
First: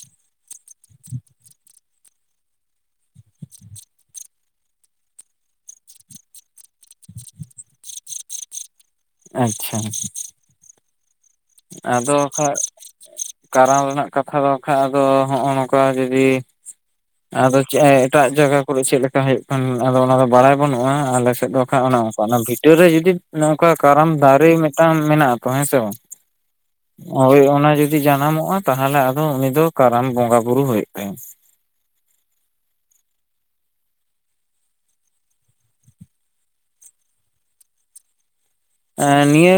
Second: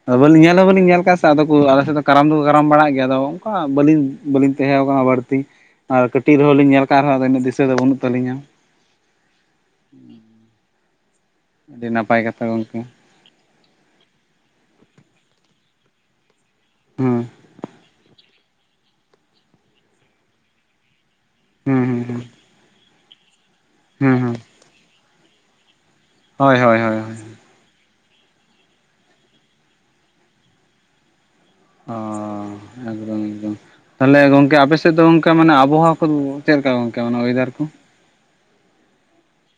ᱟᱫᱚ ᱵᱟᱹᱞᱤᱧ ᱟᱞᱮ ᱵᱟᱹᱞᱤᱧ ᱧᱮᱞ ᱟᱠᱟᱫᱟ ᱥᱮ ᱟᱫᱚ ᱟᱞᱮ ᱥᱮᱫ ᱫᱚ ᱠᱟᱨᱟᱢ ᱫᱚᱠᱚ ᱠᱟᱨᱟᱢ ᱵᱟᱲᱟᱜ ᱜᱮᱭᱟ ᱟᱫᱚ ᱚᱱᱠᱟ ᱵᱟᱹᱞᱤᱧ ᱵᱟᱹᱞᱤᱧ ᱛᱟᱦᱮᱸ ᱠᱟᱱᱟ ᱵᱟᱹᱲᱛᱤ ᱟᱨ ᱠᱟᱹᱴᱤᱡ ᱨᱮᱦᱚᱸ ᱞᱤᱧ ᱧᱮᱞ ᱟᱠᱟᱫ ᱨᱮᱦᱚᱸ ᱟᱫᱚ ᱩᱱᱟᱹᱜ ᱫᱤᱥᱟᱹ ᱫᱚ ᱵᱟᱹᱱᱩᱜ ᱛᱟᱹᱤᱧᱟ ᱟᱪᱪᱷᱟ ᱟᱹᱰᱤ ᱟᱫᱚ ᱱᱟᱯᱟᱭ ᱠᱟᱛᱷᱟ ᱠᱷᱟᱡ ᱜᱚᱝᱠᱮ ᱠᱟᱨᱟᱢ ᱨᱮᱱᱟᱜ ᱠᱟᱛᱷᱟ ᱫᱚ ᱵᱟᱝ ᱠᱷᱟᱡ ᱟᱫᱚ ᱦᱚᱜᱼᱚ ᱱᱚᱝᱠᱟ ᱡᱩᱫᱤ ᱦᱩᱸ ᱟᱫᱚ ᱪᱮᱫ ᱮᱴᱟᱜ ᱡᱟᱭᱜᱟ ᱠᱚᱨᱮ ᱪᱮᱫ ᱞᱮᱠᱟ ᱦᱩᱭᱩᱜ ᱠᱟᱱ ᱟᱫᱚ ᱚᱱᱟᱫᱚ ᱵᱟᱲᱟᱭ ᱵᱟᱹᱱᱩᱜᱼᱟ ᱟᱞᱮᱥᱮᱫ ᱫᱚ ᱠᱷᱟᱡ ᱦᱩᱸ ᱚᱱᱮ ᱦᱩᱸ ᱦᱩᱸ ᱚᱱᱟᱠᱟ ᱵᱷᱤᱴᱟᱹ ᱨᱮ ᱡᱩᱫᱤ ᱱᱚᱝᱠᱟ ᱠᱟᱨᱟᱢ ᱦᱩᱸ ᱦᱩᱸ ᱫᱟᱨᱮ ᱢᱤᱫ ᱴᱟᱱ ᱢᱮᱱᱟᱜ-ᱟ ᱛᱚ ᱦᱮᱸ ᱥᱮ ᱵᱟᱝ ᱦᱳᱭ ᱦᱳᱭ ᱦᱳᱭ ᱚᱱᱟ ᱡᱩᱫᱤ ᱡᱫᱤ ᱡᱟᱱᱟᱢᱚᱜᱼᱟ ᱛᱟᱦᱚᱞᱮ ᱩᱱᱤ ᱫᱚ ᱠᱟᱨᱟᱢ ᱵᱚᱸᱜᱟ ᱵᱳᱩᱨ ᱦᱳᱭᱳᱜ ᱛᱟᱭᱟ ᱚ ᱮᱠᱫᱚᱢ ᱮᱠᱫᱚᱢ ᱛᱟᱦᱚᱞᱮ ᱜᱚᱢᱠᱮ ᱟᱯᱮᱥᱮᱫ ᱫᱚ ᱚᱱᱠᱟ ᱢᱟᱱᱮ ᱟᱵᱚᱦᱟᱣᱟ ᱠᱚ ᱪᱮᱫ ᱞᱮᱠᱟ ᱜᱚᱢᱠᱮ ᱚᱭᱮᱫᱟᱨ ᱠᱚ ᱱᱤᱭᱟᱹ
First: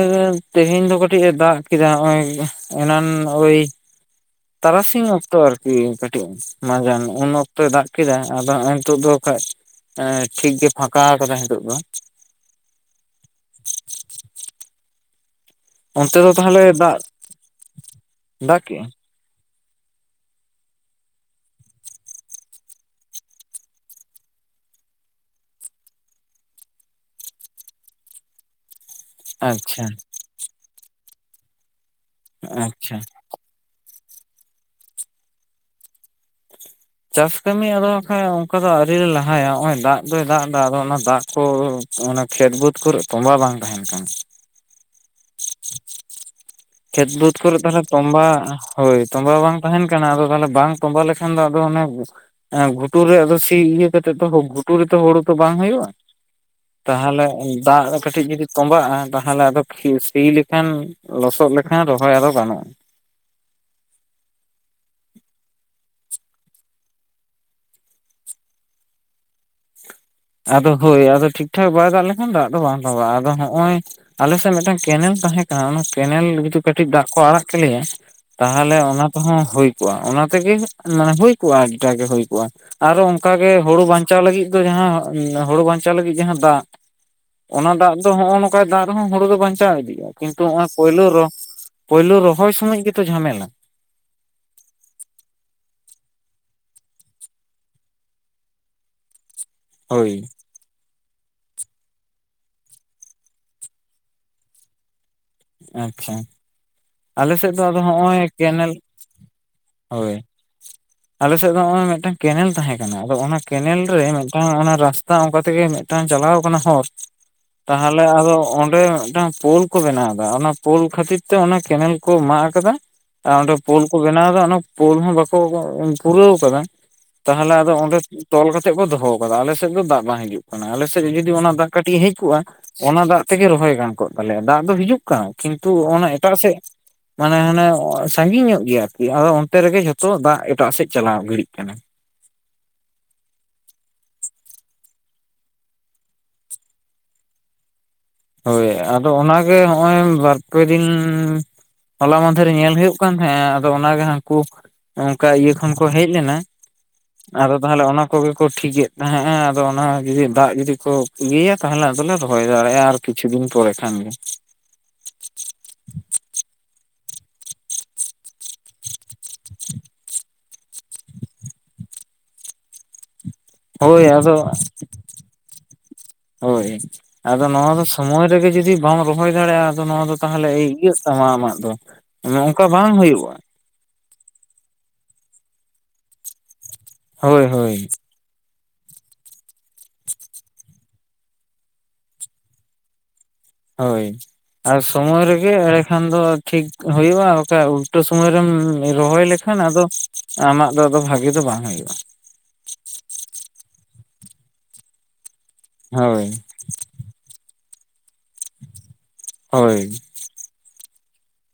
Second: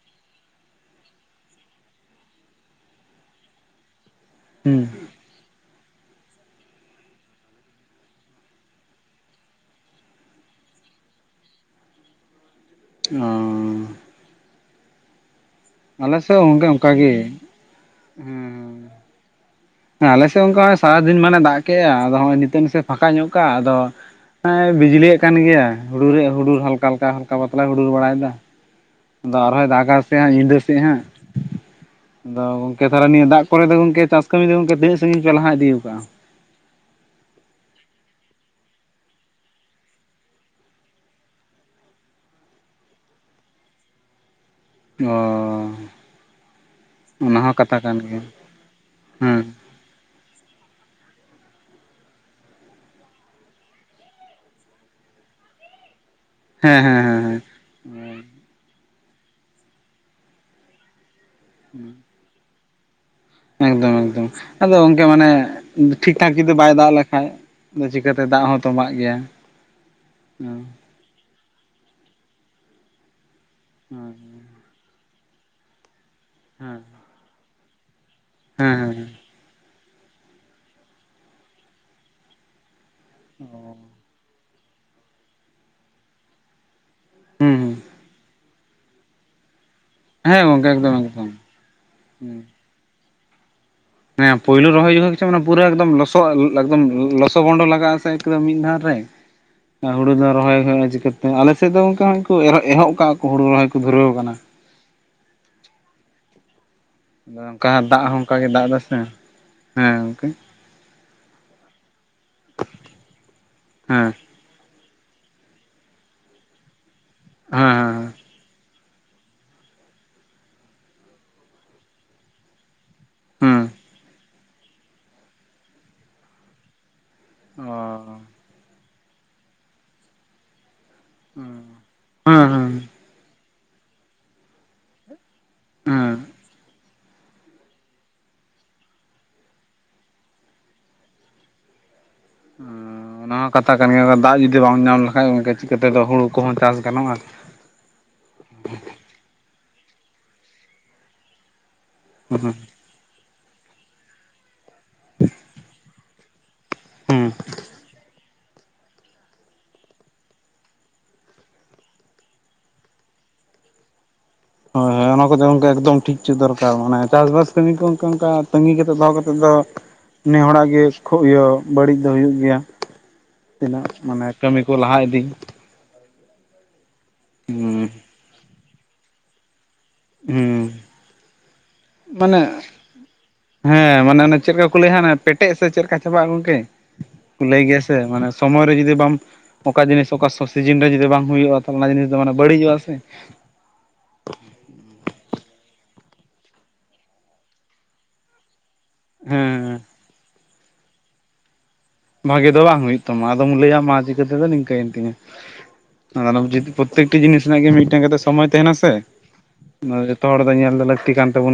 ᱛᱮᱦᱮᱧ ᱫᱚ ᱠᱟᱹᱴᱤᱡ ᱮ ᱫᱟᱜ ᱠᱮᱫᱟ ᱱᱚᱜ ᱚᱭ ᱮᱱᱟᱜ ᱳᱭ ᱦᱩᱸ ᱛᱟᱨᱟᱥᱤᱝ ᱚᱠᱛᱚᱨ ᱠᱟᱹᱴᱤᱡ ᱢᱟᱡᱟᱱ ᱩᱱ ᱚᱠᱛᱚᱭ ᱫᱟᱜ ᱠᱮᱫᱟ ᱟᱫᱚᱜᱚᱭ ᱱᱤᱛᱳ ᱫᱚ ᱠᱷᱟᱱ ᱴᱷᱤᱠ ᱜᱮ ᱯᱷᱟᱸᱠᱟ ᱟᱠᱟᱫᱟ ᱱᱤᱛᱚᱜ ᱫᱚ ᱚ ᱟᱞᱮ ᱚᱱᱛᱮ ᱫᱚ ᱥᱮᱫ ᱜᱚᱢᱠᱮ ᱛᱟᱦᱚᱞᱮ ᱚᱱᱠᱟ ᱫᱟᱜ ᱜᱮ ᱫᱟᱜ ᱠᱮᱜᱼᱟ ᱦᱮᱸ ᱟᱞᱮ ᱥᱮᱫ ᱚᱱᱠᱟ ᱥᱟᱨᱟᱫᱤᱱ ᱢᱟᱱᱮ ᱫᱟᱜ ᱠᱮᱜᱼᱟ ᱟᱫᱚ ᱦᱚᱸᱜᱚᱭ ᱱᱤᱛᱚᱜ ᱥᱮᱫ ᱮ ᱯᱷᱟᱸᱠᱟ ᱧᱚᱜ ᱠᱟᱜ ᱟᱫᱚ ᱦᱮᱸ ᱵᱤᱡᱽᱞᱤᱭᱥᱜ ᱠᱟᱱ ᱜᱮᱭᱭᱟ ᱦᱩᱰᱩᱨᱮ ᱦᱩᱰᱩᱨ ᱦᱟᱞᱠᱟ ᱦᱟᱞᱠᱟ ᱦᱟᱞᱠᱟ ᱵᱟᱛᱞᱟ ᱦᱩᱰᱩᱨ ᱵᱟᱲᱟᱭᱮᱫᱟ ᱟᱨᱦᱚᱸᱭ ᱟᱪᱪᱷᱟ ᱫᱟᱜ ᱥᱮᱫ ᱦᱟᱸᱜ ᱧᱤᱫᱟᱹ ᱥᱮᱡ ᱦᱟᱸᱜ ᱟᱫᱚ ᱜᱚᱝᱠᱮ ᱟᱪᱪᱷᱟᱡ ᱛᱟᱦᱚᱞᱮ ᱱᱤᱭᱟᱹ ᱫᱟᱜ ᱯᱮ ᱫᱚ ᱜᱚᱢᱠᱮ ᱪᱟᱥ ᱠᱟᱹᱢᱤ ᱫᱚ ᱜᱚᱢᱠᱮ ᱛᱤᱱᱟᱹᱜ ᱥᱟᱜᱤᱧ ᱞᱟᱦᱟ ᱤᱫᱤ ᱟᱠᱟᱜᱼᱟ ᱪᱟᱥ ᱠᱟᱹᱢᱤ ᱟᱫᱚ ᱦᱟᱜ ᱠᱷᱟᱡ ᱚᱱᱠᱟ ᱫᱚ ᱟᱣᱨᱤ ᱞᱮ ᱞᱟᱦᱟᱭᱟ ᱱᱚᱜ ᱚᱭ ᱫᱟᱜ ᱫᱚᱭ ᱫᱟᱜ ᱮᱫᱟ ᱟᱫᱚ ᱚᱱᱟ ᱫᱟᱜ ᱠᱚ ᱚᱱᱟ ᱠᱷᱮᱛ ᱵᱟᱹᱫᱽ ᱠᱚᱨᱮ ᱛᱚᱸᱵᱟ ᱵᱟᱝ ᱛᱟᱦᱮᱱ ᱠᱟᱱ ᱚ ᱠᱷᱮᱛ ᱵᱟᱹᱫᱽ ᱚᱱᱟ ᱦᱚᱸ ᱠᱚᱨᱮ ᱠᱟᱛᱷᱟ ᱛᱟᱦᱚᱞᱮ ᱠᱟᱱ ᱜᱮᱭᱟ ᱛᱚᱢᱵᱟ ᱦᱳᱭ ᱛᱚᱢᱵᱟ ᱦᱮᱸ ᱵᱟᱝ ᱛᱟᱸᱦᱮᱱ ᱠᱟᱱᱟ, ᱟᱫᱚ ᱛᱟᱸᱦᱚᱞᱮ ᱵᱟᱝ ᱛᱚᱸᱵᱟ ᱞᱮᱠᱷᱟᱱ ᱫᱚ ᱟᱫᱚ ᱚᱱᱮ ᱦᱮᱸ ᱜᱷᱩᱴᱩ ᱨᱮ ᱟᱫᱚ ᱥᱤ ᱤᱭᱟᱹ ᱠᱟᱛᱮᱜ ᱜᱷᱩᱴᱩ ᱨᱮᱛᱚ ᱦᱩᱲᱩ ᱛᱚ ᱵᱟᱝ ᱦᱩᱭᱩᱜᱼᱟ ᱦᱮᱸ ᱦᱮᱸ ᱦᱮᱸ ᱛᱟᱦᱚᱞᱮ ᱫᱟᱜ ᱦᱮᱸ ᱠᱟᱹᱴᱤᱡ ᱡᱩᱫᱤ ᱛᱚᱸᱵᱟᱜᱼᱟ ᱛᱟᱦᱚᱞᱮ ᱟᱫᱚ ᱥᱤ ᱞᱮᱠᱷᱟᱱ ᱞᱚᱥᱚᱫ ᱞᱮᱠᱷᱟᱱ ᱠᱷᱟᱱ ᱨᱚᱦᱚᱭ ᱟᱫᱚ ᱜᱟᱱᱚᱜᱼᱟ ᱮᱠᱫᱚᱢ ᱮᱠᱫᱚᱢ ᱟᱫᱚ ᱜᱚᱢᱠᱮ ᱢᱟᱱᱮ ᱴᱷᱤᱠ ᱴᱷᱟᱠ ᱡᱩᱫᱤ ᱵᱟᱭ ᱫᱟᱜ ᱞᱮᱠᱷᱟᱡ ᱟᱫᱚ ᱪᱤᱠᱟᱹᱛᱮ ᱫᱟᱜ ᱦᱚᱸ ᱛᱚᱵᱟᱜ ᱜᱮᱭᱟ ᱟᱫᱚ ᱦᱳᱭ ᱟᱫᱚ ᱴᱷᱤᱠ ᱴᱷᱟᱠ ᱵᱟᱭ ᱫᱟᱜ ᱞᱮᱠᱷᱟᱱ ᱫᱟᱜ ᱫᱚ ᱵᱟᱝ ᱛᱚᱵᱟᱜᱼᱟ ᱟᱫᱚ ᱱᱚᱜᱼᱚᱭ ᱦᱮᱸ ᱟᱞᱮᱥᱮᱫ ᱢᱤᱫᱴᱟᱝ ᱠᱮᱱᱮᱞ ᱛᱟᱦᱮᱸ ᱠᱟᱱᱟ ᱚᱱᱟ ᱠᱮᱱᱮᱞ ᱡᱩᱫᱤ ᱦᱮᱸ ᱠᱟᱹᱴᱤᱡ ᱫᱟᱜ ᱠᱚ ᱟᱲᱟᱜ ᱠᱮᱞᱮᱭᱟ ᱦᱮᱸ ᱛᱟᱦᱚᱞᱮ ᱦᱮᱸ ᱚᱱᱟ ᱦᱮᱸ ᱛᱮᱦᱚᱸ ᱦᱩᱭ ᱚᱱᱟ ᱛᱮᱜᱮ ᱢᱟᱱᱮ ᱦᱩᱭ ᱠᱚᱜᱼᱟ ᱟᱹᱰᱤᱴᱟᱜ ᱜᱮ ᱦᱩᱭ ᱠᱚᱜᱼᱟ ᱟᱨᱚ ᱚᱱᱠᱟᱜ ᱜᱮ ᱦᱩᱸ ᱦᱩᱲᱩ ᱵᱟᱧᱪᱟᱣ ᱪᱟᱣ ᱞᱟᱹᱜᱤᱫ ᱫᱚ ᱡᱟᱸᱦᱟᱸ ᱦᱳᱲᱳ ᱵᱟᱸᱧᱪᱟᱣ ᱞᱟᱹᱜᱤᱫ ᱡᱟᱸᱦᱟᱸ ᱫᱟᱜ, ᱦᱩᱸ ᱚᱱᱟ ᱫᱟᱜ ᱫᱚ ᱦᱚᱜᱼᱱᱚᱝ ᱚᱱᱠᱟᱭ ᱫᱟᱜ ᱨᱮᱦᱚᱸ ᱦᱩᱲᱩ ᱫᱚ ᱵᱟᱧᱪᱟᱣ ᱤᱫᱤᱜᱼᱟ ᱾ ᱠᱤᱱᱛᱩ ᱦᱮᱸ ᱦᱚᱜᱼᱚᱭ ᱜᱚᱝᱠᱮ ᱮᱠᱫᱚᱢ ᱯᱳᱭᱞᱳ ᱨᱚ ᱮᱠᱫᱚᱢ ᱯᱳᱭᱞᱳ ᱦᱩᱸ ᱨᱚᱦᱚᱭ ᱥᱚᱢᱚᱭ ᱜᱮ ᱛᱚ ᱡᱷᱟᱢᱮᱞᱟ ᱾ ᱦᱮᱸ ᱯᱳᱭᱞᱳ ᱨᱚᱦᱚᱭ ᱡᱚᱠᱷ ᱠᱤᱪᱷ ᱢᱟᱱᱮ ᱯᱩᱭᱞᱩ ᱨᱚᱦᱚᱭ ᱡᱚᱢᱚᱜ ᱜᱮᱪᱚ, ᱚᱱᱟ ᱯᱩᱨᱟᱹ ᱮᱠᱫᱚᱢ ᱞᱚᱥᱚᱜ ᱮᱠᱫᱚᱢ ᱞᱚᱥᱚ ᱵᱷᱚᱱᱰᱚ ᱞᱟᱜᱼᱟ, ᱥᱮ ᱮᱠᱫᱚᱢ ᱢᱤᱫ ᱫᱷᱟᱣ ᱨᱮ ᱾ [inaudible] ᱦᱩᱲᱩ ᱦᱳᱭ ᱫᱚ ᱨᱚᱦᱚᱭ ᱦᱩᱭᱩᱜᱼᱟ ᱪᱤᱠᱟᱹᱛᱮ, ᱟᱞᱮ ᱥᱮᱫ ᱫᱚ ᱜᱚᱝᱠᱮ ᱩᱱᱠᱩ ᱮᱦᱚᱵ ᱠᱟᱜᱼᱟ ᱠᱚ, ᱦᱩᱲᱩ ᱨᱚᱦᱚᱭ ᱠᱚ ᱫᱷᱩᱨᱟᱹᱣ ᱠᱟᱱᱟ ᱾ ᱟᱪᱪᱷᱟ ᱟᱞᱮ ᱥᱮᱫ ᱫᱚ ᱚᱱᱠᱟ ᱟᱫᱚ ᱫᱟᱜ ᱦᱚᱸ ᱦᱚᱸᱜᱼᱚᱭ ᱚᱱᱠᱟ ᱜᱮ ᱫᱟᱜ ᱠᱮᱱᱮᱞ ᱮᱫᱟ ᱥᱮ ᱦᱮᱸ ᱦᱳᱭ ᱜᱚᱝᱠᱮ ᱟᱞᱮᱥᱮᱫ ᱫᱚ ᱦᱚᱜᱼᱚᱭ ᱢᱤᱫᱴᱟᱝ ᱠᱮᱱᱮᱞ ᱛᱟᱸᱦᱮᱸ ᱠᱟᱱᱟ, ᱟᱫᱚ ᱚᱱᱟ ᱠᱮᱱᱮᱞ ᱨᱮ ᱦᱮᱸ ᱦᱮᱸ ᱚ, ᱚᱱᱟ ᱨᱟᱥᱛᱟ ᱚᱱᱠᱟ ᱛᱮᱜᱮ ᱢᱤᱫᱴᱟᱝ ᱪᱟᱞᱟᱣ ᱟᱠᱟᱱᱟ ᱦᱚᱨ ᱦᱮᱸ ᱛᱟᱦᱚᱞᱮ ᱦᱮᱸ ᱟᱫᱚ ᱚᱸᱰᱮ ᱢᱤᱫᱴᱟᱝ ᱯᱳᱞ ᱠᱚ ᱵᱮᱱᱟᱣ ᱚᱱᱟ ᱯᱳᱞ ᱠᱷᱟᱹᱛᱤᱨ ᱛᱮ ᱚᱱᱟ ᱠᱮᱱᱮᱞ ᱠᱚ ᱢᱟᱜ ᱟᱠᱟᱫᱟ ᱾ ᱟᱨ ᱚᱸᱰᱮ ᱯᱳᱞ ᱠᱚ ᱵᱮᱱᱟᱣ ᱮᱫᱟ ᱚᱱᱟ ᱯᱳᱞ ᱦᱚᱸ ᱵᱟᱠᱚ ᱯᱩᱨᱟᱹᱣ ᱠᱟᱫᱟ ᱛᱟᱦᱞᱮ ᱟᱫᱚ ᱚ ᱚᱸᱰᱮ ᱛᱚᱞ ᱠᱟᱛᱮ ᱠᱚ ᱫᱚᱦᱚ ᱠᱟᱫᱟ ᱟᱞᱮᱥᱮᱫ ᱫᱚ ᱫᱟᱜ ᱵᱟᱝ ᱦᱤᱡᱩᱜ ᱟᱞᱮᱥᱮᱫ ᱡᱩᱫᱤ ᱚᱱᱟ ᱫᱟᱜ ᱠᱟᱹᱴᱤᱡ ᱦᱮᱡ ᱦᱮᱸ ᱠᱚᱜᱼᱟ, ᱦᱮᱸ ᱚᱱᱟ ᱫᱟᱜ ᱛᱮᱜᱮ ᱨᱚᱦᱚᱭ ᱜᱟᱱ ᱠᱚᱜ ᱛᱟᱞᱮᱭᱟ, ᱫᱟᱜ ᱫᱚ ᱦᱤᱡᱩᱜ ᱠᱟᱱᱟ᱾ ᱠᱤᱱᱛᱩ ᱚᱱᱟ ᱦᱮᱸ ᱮᱴᱟᱜ ᱥᱮᱜ ᱢᱟᱱᱮ ᱦᱟᱱᱮ ᱥᱟᱺᱜᱤᱧ ᱧᱚᱜ ᱜᱮᱭᱟ ᱟᱨᱠᱤ, ᱟᱫᱚ ᱚᱱᱛᱮ ᱨᱮᱜᱮ ᱡᱷᱚᱛᱚ ᱫᱟᱜ ᱮᱴᱟᱜ ᱥᱮᱫ ᱪᱟᱞᱟᱣ ᱜᱤᱲᱤᱜ ᱠᱟᱱᱟ ᱾ ᱚᱱᱟ ᱦᱚᱸ ᱠᱟᱛᱷᱟ ᱠᱟᱱ ᱜᱮᱭᱟ, ᱫᱟᱜ ᱡᱩᱫᱤ ᱵᱟᱢ ᱧᱟᱢ ᱞᱮᱠᱷᱟᱡ ᱜᱚᱝᱠᱮ ᱪᱤᱠᱟᱹ ᱛᱮᱫᱚ ᱦᱩᱲᱩ ᱠᱚᱦᱚ ᱪᱟᱥ ᱜᱟᱱᱚᱜᱼᱟ ᱾ ᱦᱳᱭ ᱟᱫᱚ ᱚᱱᱟ ᱜᱮ ᱦᱚᱜᱼᱚᱭ ᱵᱟᱨᱯᱮ ᱫᱤᱱ, ᱦᱚᱞᱟ ᱢᱟᱫᱷᱮᱨ ᱦᱩᱸ ᱧᱮᱞ ᱦᱳᱭᱳᱜ ᱵᱟᱝ ᱦᱮᱸ ᱟᱫᱚ ᱚᱱᱟᱜᱮ ᱦᱟᱹᱱᱠᱩ, ᱚᱱᱠᱟ ᱤᱭᱟᱹ ᱠᱷᱚᱱ ᱠᱚ ᱦᱮᱡ ᱞᱮᱱᱟ ᱾ ᱦᱩᱸ ᱟᱫᱚ ᱛᱟᱦᱚᱞᱮ ᱚᱱᱟ ᱠᱚᱜᱮ ᱠᱚ ᱴᱷᱤᱠᱮᱜ ᱾ ᱦᱮᱸᱜᱼᱮ ᱟᱫᱚ ᱚᱱᱟ ᱡᱩᱫᱤ ᱫᱟᱜ ᱡᱩᱫᱤ ᱠᱚ ᱤᱭᱟᱹᱭᱟ, ᱛᱟᱦᱚᱞᱮ ᱟᱫᱚᱞᱮ ᱨᱚᱦᱚᱭ ᱫᱟᱲᱮᱭᱟᱜᱼᱟ, ᱟᱨ ᱠᱤᱪᱷᱩ ᱫᱤᱱ ᱯᱚᱨᱮ ᱠᱷᱟᱱᱜᱮ ᱦᱳᱭ ᱦᱳᱭ ᱚᱱᱟ ᱠᱚᱫᱚ ᱜᱚᱝᱠᱮ ᱮᱠᱫᱚᱢ ᱴᱷᱤᱠ ᱪᱚ ᱫᱚᱨᱠᱟᱨ ᱢᱟᱱᱮ ᱪᱟᱥᱵᱟᱥ ᱠᱟᱹᱢᱤ ᱠᱚ ᱚᱱᱠᱟ ᱚᱱᱠᱟ ᱛᱟᱺᱜᱤ ᱠᱟᱛᱮᱫ ᱫᱚᱦᱚ ᱠᱟᱛᱮᱫ ᱫᱚ ᱱᱮ ᱦᱚᱲᱟᱜ ᱜᱮ ᱠᱷᱩᱵ ᱤᱭᱟᱹ ᱵᱟᱹᱲᱤᱡ ᱫᱚ ᱦᱩᱭᱩᱜ ᱜᱮᱭᱟ ᱾ ᱛᱤᱱᱟᱹᱜ ᱦᱳᱭ ᱢᱟᱱᱮ ᱟᱫᱚ ᱠᱟᱹᱢᱤ ᱠᱚ ᱞᱟᱦᱟ ᱤᱫᱤ ᱦᱳᱭ ᱟᱫᱚ ᱱᱚᱣᱟ ᱫᱚ ᱦᱩᱸ ᱥᱚᱢᱚᱭ ᱨᱮᱜᱮ ᱡᱩᱫᱤ ᱵᱟᱢ ᱨᱚᱦᱚᱭ ᱫᱟᱲᱮᱜᱼᱟ ᱾ ᱟᱫᱚ ᱱᱚᱣᱟ ᱫᱚ ᱛᱟᱦᱚᱞᱮ ᱦᱩᱸ ᱤᱭᱟᱹᱜ ᱛᱟᱢᱟ ᱟᱢᱟᱜ ᱫᱚ, ᱢᱟᱱᱮ ᱚᱱᱠᱟ ᱵᱟᱝ ᱦᱩᱭᱩᱜᱼᱟ ᱾ ᱦᱮᱸ ᱢᱟᱱᱮ ᱚᱱᱮ ᱪᱮᱫᱠᱟ ᱠᱚ ᱞᱟᱹᱭᱟ, ᱦᱟᱸᱜ ᱯᱮᱴᱮᱜ ᱥᱮ ᱪᱮᱫ ᱞᱮᱠᱟ ᱪᱟᱵᱟᱜᱼᱟ, ᱜᱚᱝᱠᱮ ᱦᱳᱭ ᱞᱟᱹᱭ ᱦᱳᱭ ᱜᱮᱭᱟ ᱥᱮ ᱢᱟᱱᱮ ᱥᱚᱢᱚᱭ ᱨᱮ ᱡᱩᱫᱤ ᱵᱟᱢ ᱚᱠᱟ ᱡᱤᱱᱤᱥ ᱚᱠᱟ ᱥᱚ ᱥᱤᱡᱤᱱ ᱨᱮ ᱡᱩᱫᱤ ᱵᱟᱝ ᱦᱩᱭᱩᱜᱼᱟ ᱾ ᱛᱟᱦᱚᱞᱮ ᱚᱱᱟ ᱡᱤᱱᱤᱥ ᱫᱚ ᱢᱟᱱᱮ ᱵᱟᱹᱲᱤᱡᱜᱼᱟ ᱥᱮ ᱾ ᱦᱳᱭ ᱟᱨ ᱥᱳᱢᱚᱭ ᱨᱮᱜᱮ ᱮᱲᱮ ᱠᱷᱟᱱ ᱫᱚ ᱴᱷᱤᱠ ᱦᱩᱭᱩᱜᱼᱟ, ᱵᱟᱠᱷᱟᱱ ᱩᱞᱴᱟᱹ ᱥᱳᱚᱢᱚᱭ ᱨᱮᱢ ᱨᱚᱦᱚᱭ ᱦᱮᱸ ᱞᱮᱠᱷᱟᱱ ᱟᱫᱚ, ᱟᱢᱟᱜ ᱫᱚ ᱟᱫᱚ ᱵᱷᱟᱜᱮ ᱫᱚ ᱵᱟᱝ ᱦᱳᱭᱜᱼᱟ ᱾ ᱵᱷᱟᱜᱮ ᱫᱚ ᱵᱟᱝ ᱦᱩᱭᱩᱜ ᱛᱟᱢᱟ ᱵᱷᱟᱜᱮ ᱫᱚ ᱵᱟᱝ ᱦᱩᱭᱩᱜ ᱛᱟᱢᱟ, ᱟᱫᱚᱢ ᱞᱟᱹᱭᱟ ᱢᱟ ᱪᱤᱠᱟᱹ ᱛᱮᱫᱚ ᱱᱤᱝᱠᱟᱹᱭᱮᱱ ᱛᱤᱧᱟ ᱦᱳᱭ ᱾ ᱯᱨᱚᱛᱮᱠᱴᱤ ᱡᱤᱱᱤᱥ ᱨᱮᱱᱟᱜ ᱜᱮ, ᱢᱤᱫᱴᱮᱝ ᱠᱟᱛᱮᱜ ᱥᱚᱢᱚᱭ ᱛᱟᱸᱦᱮᱱᱟ ᱥᱮ, ᱦᱳᱭ ᱡᱚᱛᱚ ᱦᱚᱲ ᱫᱚ ᱧᱮᱞ ᱫᱚ ᱞᱟᱹᱠᱛᱤ ᱠᱟᱱ ᱛᱟᱵᱚᱱ ᱜᱮ ᱾